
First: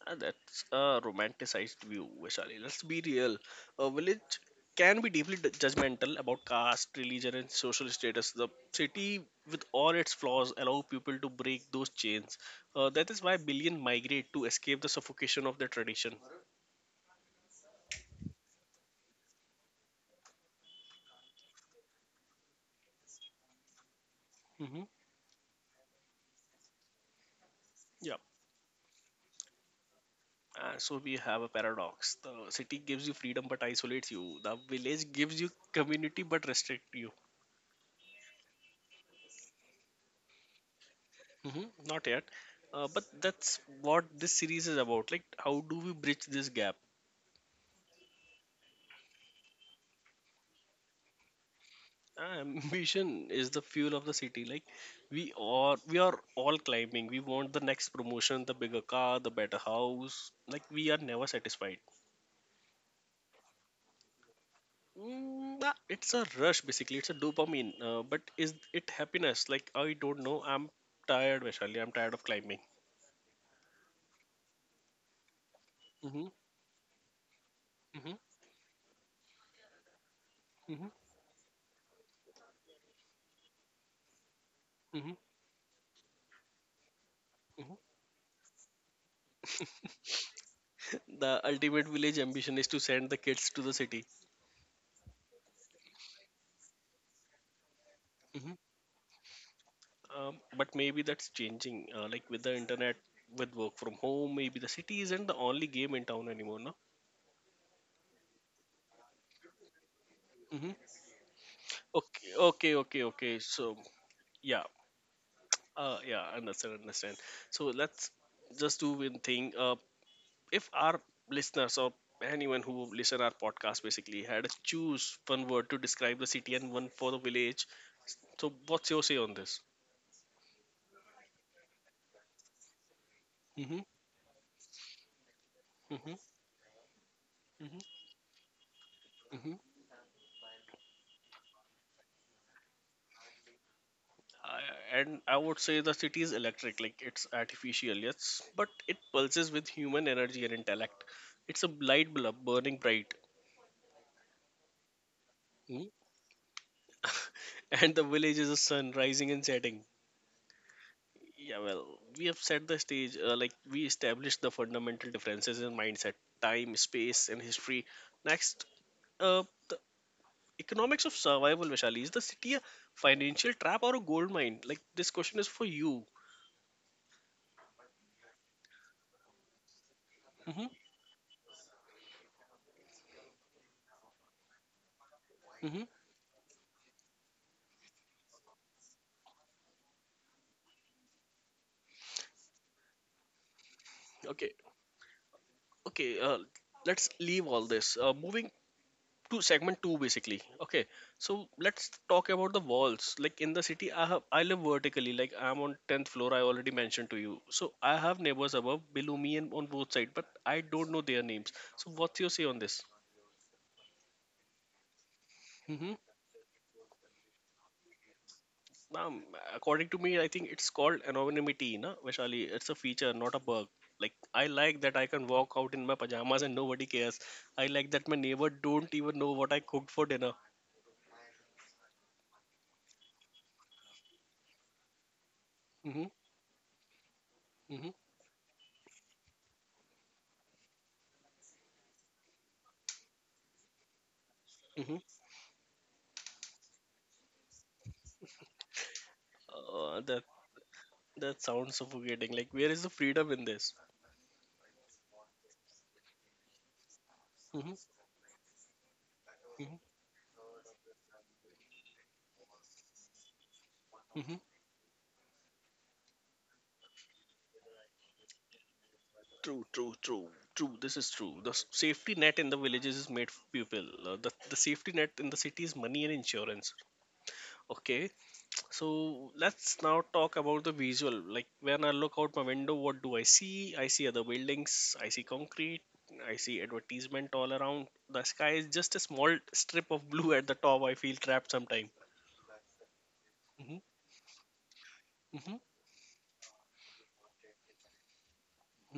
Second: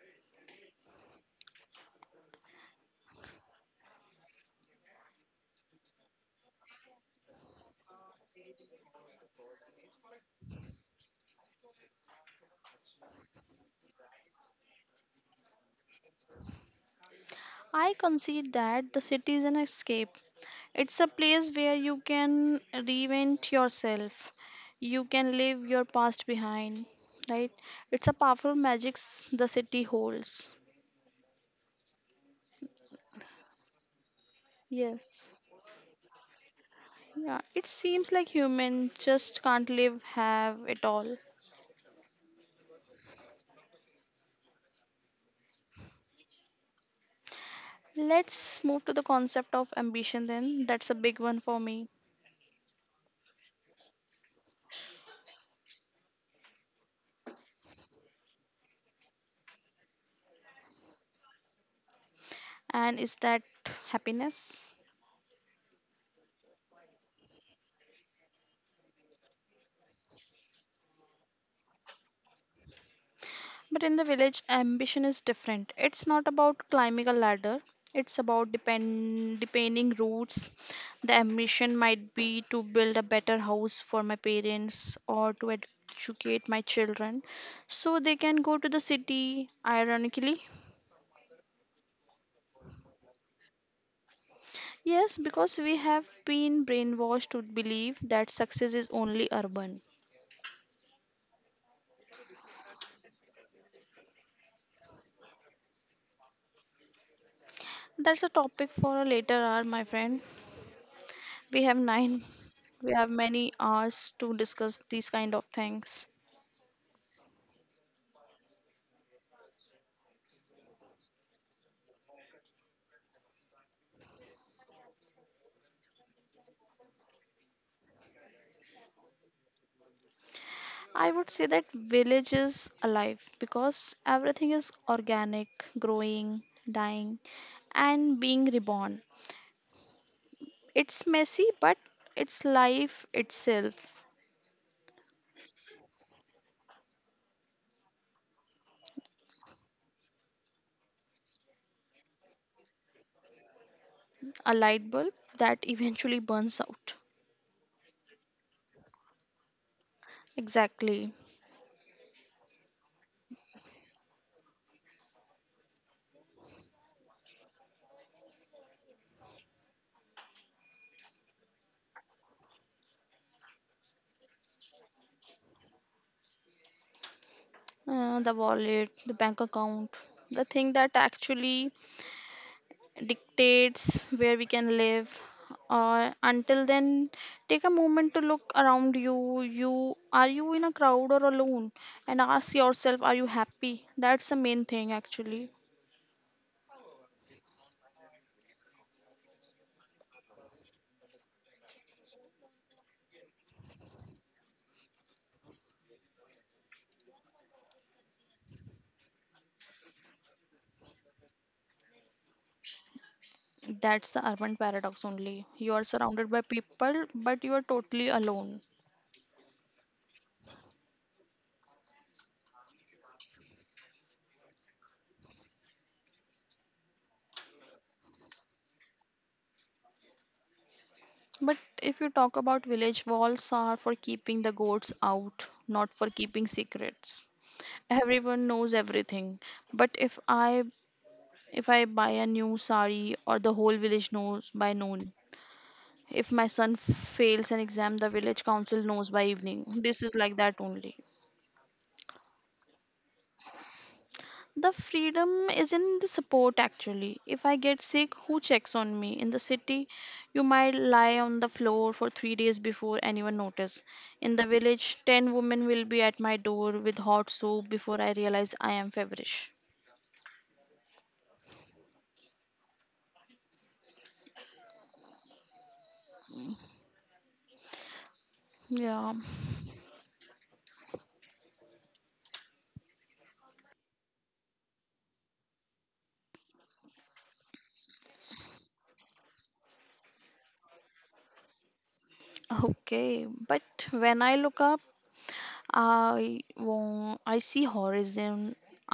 Speaker 1: That's a romanticized view, Vaishali. Let's be real. A village can be deeply judgmental about caste, religion, and social status. The city, with all its flaws, allow people to break those chains. That is why billion migrate to escape the suffocation of their tradition.
Speaker 2: I concede that the city is an escape. It's a place where you can reinvent yourself.
Speaker 1: Hmm.
Speaker 2: You can leave your past behind, right? It's a
Speaker 1: Yeah.
Speaker 2: powerful the city holds.
Speaker 1: So we have a paradox. The city gives you freedom but isolates you. The village
Speaker 2: Yes.
Speaker 1: gives you community but restricts you.
Speaker 2: Yeah, it seems like human just can't live, have it all.
Speaker 1: Hmm. Not yet. But that's what this series is about. Like, how do we bridge this gap?
Speaker 2: Let's move to the concept of ambition then. That's a big one for me.
Speaker 1: Ah, ambition is the fuel of the city. Like, we are all climbing. We want the next promotion, the bigger car, the better house. Like, we are never satisfied.
Speaker 2: And is that happiness?
Speaker 1: Ah, it's a rush basically. It's a dopamine, but is it happiness? Like, I don't know. I'm tired, Vaishali. I'm tired of climbing.
Speaker 2: But in the village, ambition is different. It's
Speaker 1: Hmm.
Speaker 2: not about climbing a ladder, it's about depending roots.
Speaker 1: Hmm.
Speaker 2: The ambition might be to build a better house for my parents
Speaker 1: Hmm.
Speaker 2: or to educate my children
Speaker 1: Hmm.
Speaker 2: so they can go to the city, ironically.
Speaker 1: The ultimate village ambition is to send the kids to the city.
Speaker 2: Yes, because we have been brainwashed to believe that
Speaker 1: Mm-hmm.
Speaker 2: success is only urban.
Speaker 1: But maybe that's changing. Like with the internet, with work from home, maybe the city isn't the only game in town anymore, no?
Speaker 2: That's a topic for a later hour, my friend.
Speaker 1: Mm-hmm.
Speaker 2: We have nine.
Speaker 1: Okay, okay,
Speaker 2: We
Speaker 1: okay,
Speaker 2: have
Speaker 1: okay.
Speaker 2: many
Speaker 1: So
Speaker 2: hours to
Speaker 1: yeah,
Speaker 2: discuss these kind of things.
Speaker 1: yeah, understand, understand. So let's just do one thing. If our listeners or anyone who listen our podcast basically had to choose one word to describe the city and one for the village, so what's your say on this?
Speaker 2: I would say that village is alive
Speaker 1: Mm-hmm.
Speaker 2: because everything is organic,
Speaker 1: Mm-hmm.
Speaker 2: growing, dying, and being reborn.
Speaker 1: Mm-hmm.
Speaker 2: It's messy, but it's life itself.
Speaker 1: And I would say the city is electric, like it's artificial, yes, but it pulses with human energy and intellect. It's a light bulb burning bright.
Speaker 2: A light bulb that
Speaker 1: Hmm?
Speaker 2: eventually burns out.
Speaker 1: And the village is a sun rising and setting.
Speaker 2: Exactly.
Speaker 1: Yeah, well, we have set the stage, like we established the fundamental differences in mindset, time, space, and history. Next, uh, the economics of survival, Vishali, is the city a financial trap or a gold mine? Like this question is for you.
Speaker 2: The wallet, the bank account, the
Speaker 1: Hmm.
Speaker 2: thing that actually dictates where we can live.
Speaker 1: Hmm.
Speaker 2: Or until then, take a moment to look around you. You are you in a crowd or alone? And ask yourself, are you happy? That's the
Speaker 1: Okay.
Speaker 2: main thing actually.
Speaker 1: Okay, let's leave all this, moving to segment 2 basically. Okay. So let's talk about the walls. Like in the city, I live vertically. Like I'm on 10th floor, I already mentioned to you. So I have neighbors above below me and on both sides, but I don't know their names. So what's your say on this?
Speaker 2: That's the urban paradox only. You are
Speaker 1: Mm-hmm.
Speaker 2: surrounded by people, but you are totally alone.
Speaker 1: um, According to me, I think it's called anonymity na, Vaishali. It's a feature, not a bug. Like, I like that I can walk out in my pajamas and nobody cares. I like that my neighbor don't even know what I cooked for dinner.
Speaker 2: But if you talk about village, walls are for keeping the goats out, not
Speaker 1: Mm-hmm.
Speaker 2: for keeping secrets.
Speaker 1: Mm-hmm.
Speaker 2: Everyone knows everything. But if I buy a new sari or the whole village knows by
Speaker 1: Hmm.
Speaker 2: noon. If my son fails an exam, the village council knows by evening.
Speaker 1: Uh,
Speaker 2: This is
Speaker 1: that
Speaker 2: like that only.
Speaker 1: that sounds suffocating. Like, where is the freedom in this?
Speaker 2: The freedom is in the support actually. If I
Speaker 1: Hmm.
Speaker 2: get sick, who checks on me? In the
Speaker 1: Hmm.
Speaker 2: city, you might lie on the floor for 3 days before anyone notice.
Speaker 1: Hmm.
Speaker 2: In the village, ten women will be at my door with hot soup before I realize I am feverish.
Speaker 1: True, true, true, true. This is true. The safety net in the villages is made for people. The safety net in the city is money and insurance. Okay,
Speaker 2: Yeah,
Speaker 1: so let's now talk about the visual. Like, when I look out my window, what do I see? I see other buildings. I see concrete. I see advertisement all around. The sky is just a small strip of blue at the top. I feel trapped sometimes.
Speaker 2: okay.
Speaker 1: Mm-hmm.
Speaker 2: But when I look up,
Speaker 1: Mm-hmm.
Speaker 2: I won't. I see horizon.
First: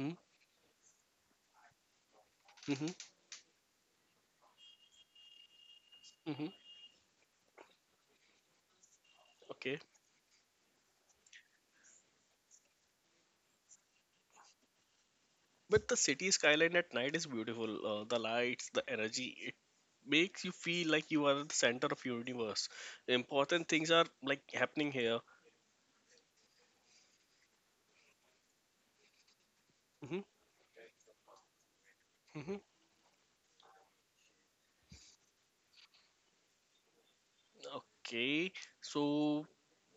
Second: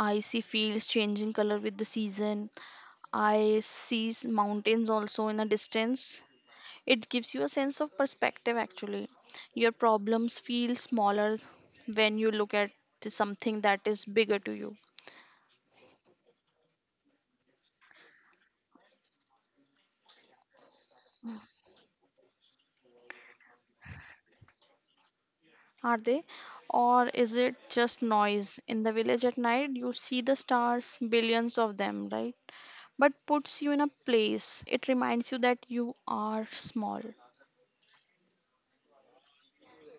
Speaker 2: I see fields changing color with the season.
Speaker 1: Mm-hmm.
Speaker 2: I see mountains also in a distance.
Speaker 1: Mm-hmm.
Speaker 2: It gives you a sense of perspective actually. Your
Speaker 1: Okay.
Speaker 2: problems feel smaller when you look at the something that is bigger to you.
Speaker 1: But the city skyline at night is beautiful. The lights, the energy, it makes you feel like you are the center of universe. Important things are like happening here.
Speaker 2: Are they? Or is it just noise? In the village at night, you see
Speaker 1: Hmm.
Speaker 2: the stars, billions of them, right?
Speaker 1: Hmm.
Speaker 2: But puts you in a place. It reminds you that you are small.
Speaker 1: Okay. So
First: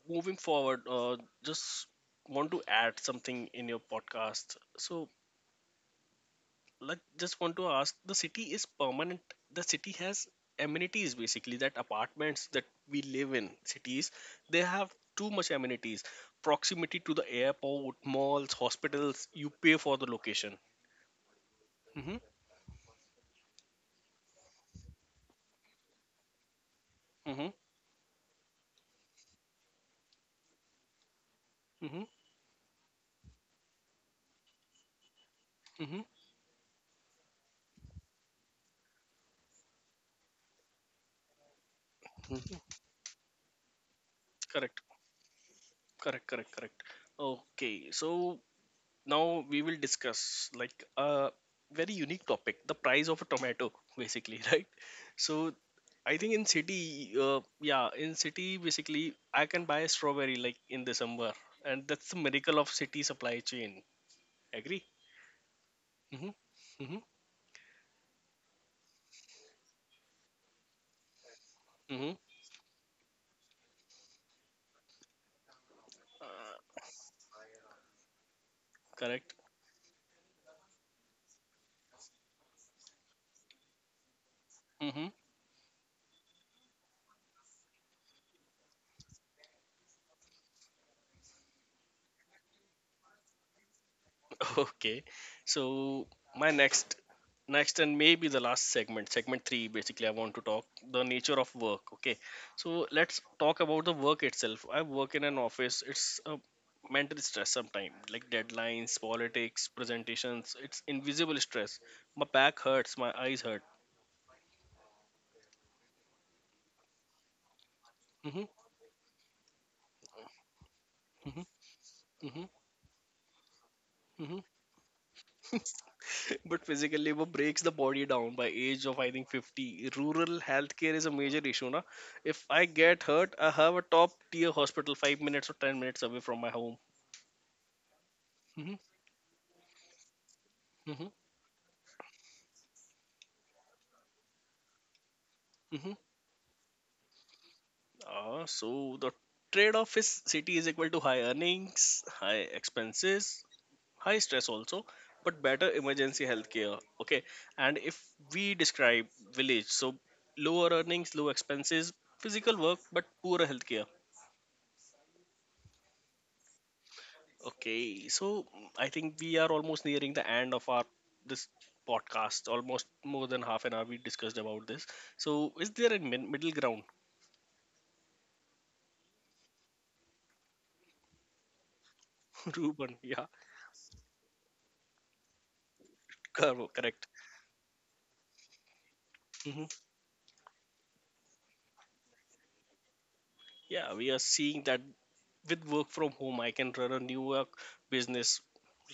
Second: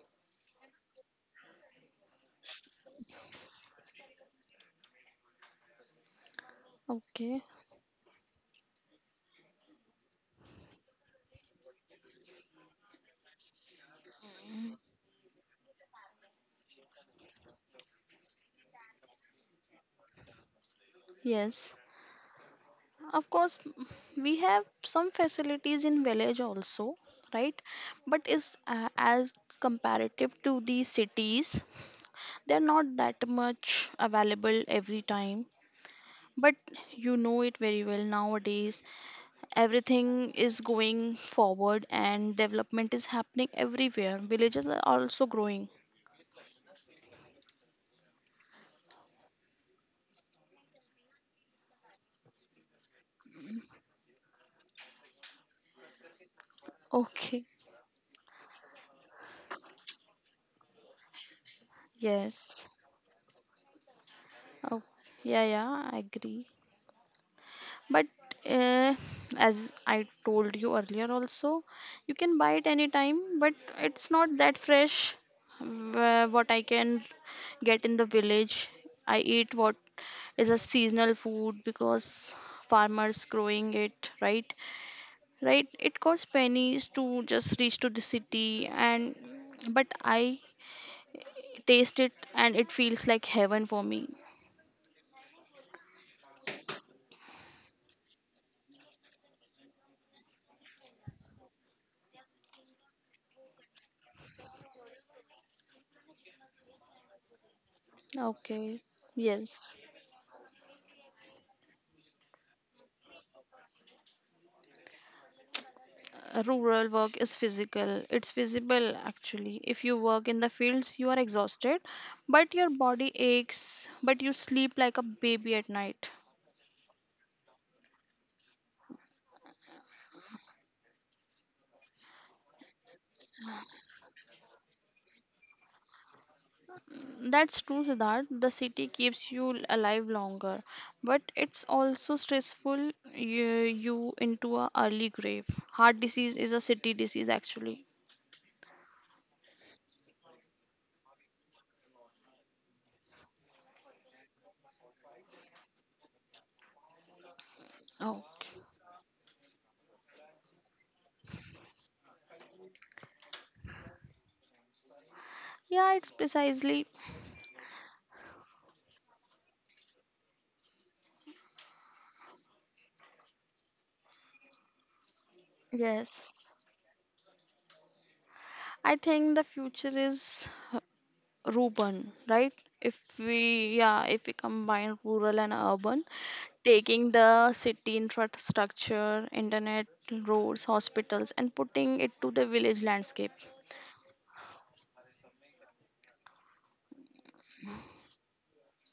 Speaker 1: moving forward, just want to add something in your podcast. So like, just
Speaker 2: Okay.
Speaker 1: want to ask, the city is permanent. The city has amenities basically, that apartments that we live in cities, they have too much amenities, proximity to the airport, malls, hospitals. You pay for the location.
Speaker 2: Yes,
Speaker 1: Mm-hmm.
Speaker 2: of course, we have some facilities in village also,
Speaker 1: Mm-hmm.
Speaker 2: right? But is as comparative to the cities,
Speaker 1: Mm-hmm.
Speaker 2: they're not that much available every time.
Speaker 1: Mm-hmm.
Speaker 2: But you know it very well nowadays. Everything is going forward and development is happening everywhere. Villages
Speaker 1: Correct,
Speaker 2: are also growing.
Speaker 1: correct, correct, correct. Okay, so now we will discuss like a very unique topic, the price of a tomato, basically. Right. So I think in city, uh,
Speaker 2: Okay.
Speaker 1: yeah in city basically, I can buy a strawberry like in December. And that's the miracle of
Speaker 2: Yes.
Speaker 1: city supply chain. Agree.
Speaker 2: Oh, yeah, yeah, I
Speaker 1: Mm-hmm.
Speaker 2: agree.
Speaker 1: Mm-hmm.
Speaker 2: But uh, as I told you earlier, also,
Speaker 1: Mm-hmm.
Speaker 2: you can buy it anytime, but it's not that fresh. What I
Speaker 1: Uh,
Speaker 2: can get in the village, I
Speaker 1: correct.
Speaker 2: eat what is a seasonal food because farmers growing it, right?
Speaker 1: Mm-hmm.
Speaker 2: Right? It costs pennies to just reach to the city, and but I taste it and it feels like heaven for me.
Speaker 1: Okay. So my next and maybe the last segment, segment 3 basically, I want to talk the nature of work, okay? So let's talk about the work itself. I work in an office. It's a mental stress sometimes, like
Speaker 2: Okay.
Speaker 1: deadlines, politics,
Speaker 2: Yes.
Speaker 1: presentations. It's invisible stress. My back hurts, my eyes hurt.
Speaker 2: Uh, rural work is physical, it's
Speaker 1: Mhm.
Speaker 2: visible actually. If you work in the fields you are
Speaker 1: Mhm.
Speaker 2: exhausted,
Speaker 1: Mhm.
Speaker 2: but your body aches but you
Speaker 1: Mhm.
Speaker 2: sleep like a baby at night.
Speaker 1: But physically, वो breaks the body down by age of I think 50. Rural healthcare is a major issue, na. If I get hurt, I have a top tier hospital 5 minutes or 10 minutes away from my home.
Speaker 2: That's true, Siddharth. The
Speaker 1: Hmm.
Speaker 2: city keeps you alive longer,
Speaker 1: Hmm.
Speaker 2: but it's also stressful. you, you into a early grave.
Speaker 1: Hmm.
Speaker 2: Heart disease is a city disease actually.
Speaker 1: Ah, so the trade-off is, city is equal to high earnings, high expenses, high stress also, but better emergency healthcare. Okay, and if
Speaker 2: Oh
Speaker 1: we describe village, so lower earnings, low expenses, physical work, but poorer healthcare.
Speaker 2: yeah, it's precisely.
Speaker 1: Okay, so I think we are almost nearing the end of our this podcast. Almost more than half an hour we discussed about this. So is there a
Speaker 2: Yes,
Speaker 1: middle ground?
Speaker 2: I think the future is urban, right?
Speaker 1: Ruben?
Speaker 2: If
Speaker 1: Yeah,
Speaker 2: we, yeah, if we combine rural and urban,
Speaker 1: correct.
Speaker 2: taking the city infrastructure,
Speaker 1: Hmm.
Speaker 2: internet, roads, hospitals, and putting it to the village landscape.
Speaker 1: Yeah, we are seeing that with work from home, I can run a New York business,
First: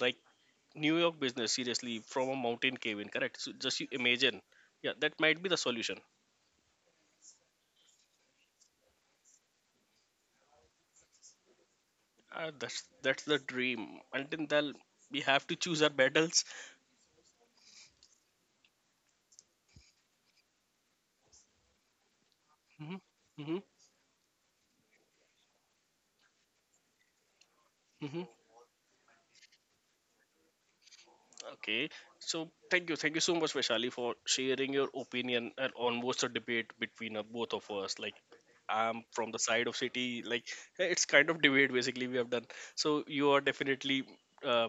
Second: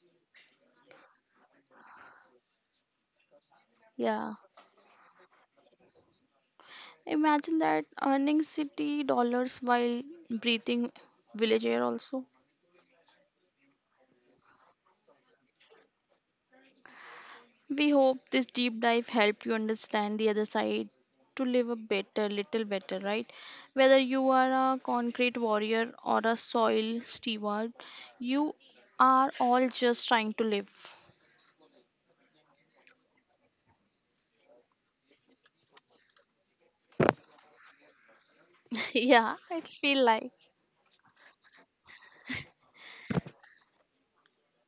Speaker 1: like New York business, seriously from a mountain cabin. Correct. So just you
Speaker 2: Yeah.
Speaker 1: imagine. Yeah, that might be the solution.
Speaker 2: Imagine that earning city dollars while breathing village air also.
Speaker 1: That's the dream. Until then, we have to choose our battles.
Speaker 2: We hope this deep dive helped you understand the other side to live a better, little
Speaker 1: Hmm.
Speaker 2: better, right? Whether you are a concrete warrior or a soil steward,
Speaker 1: Hmm.
Speaker 2: you are all just trying to live.
Speaker 1: Okay, so thank you so much, Vaishali, for sharing your opinion and almost a debate between, both of us. Like, I'm from
Speaker 2: Yeah,
Speaker 1: the side
Speaker 2: it's
Speaker 1: of
Speaker 2: feel
Speaker 1: city.
Speaker 2: like.
Speaker 1: Like, it's kind of debate basically we have done. So you are definitely uh,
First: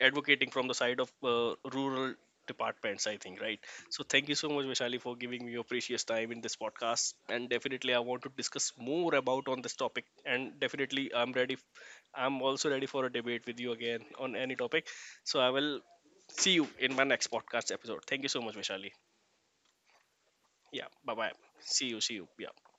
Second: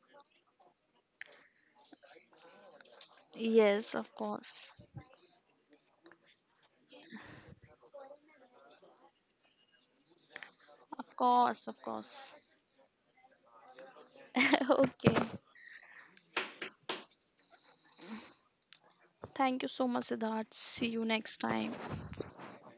Speaker 1: advocating from the side of rural departments, I think, right?
Speaker 2: Yes,
Speaker 1: So
Speaker 2: of
Speaker 1: thank you so much,
Speaker 2: course.
Speaker 1: Vishali, for giving me your precious time in this podcast. And definitely, I want to discuss more about on this topic. And definitely,
Speaker 2: Of
Speaker 1: I'm ready.
Speaker 2: course, of course.
Speaker 1: I'm also ready for a debate with you again on any topic.
Speaker 2: Okay.
Speaker 1: So I will see you in my next podcast episode. Thank you so much, Vishali.
Speaker 2: Thank you so much, Siddharth.
Speaker 1: Yeah.
Speaker 2: See you
Speaker 1: bye bye
Speaker 2: next time.
Speaker 1: see you, see you. Yeah.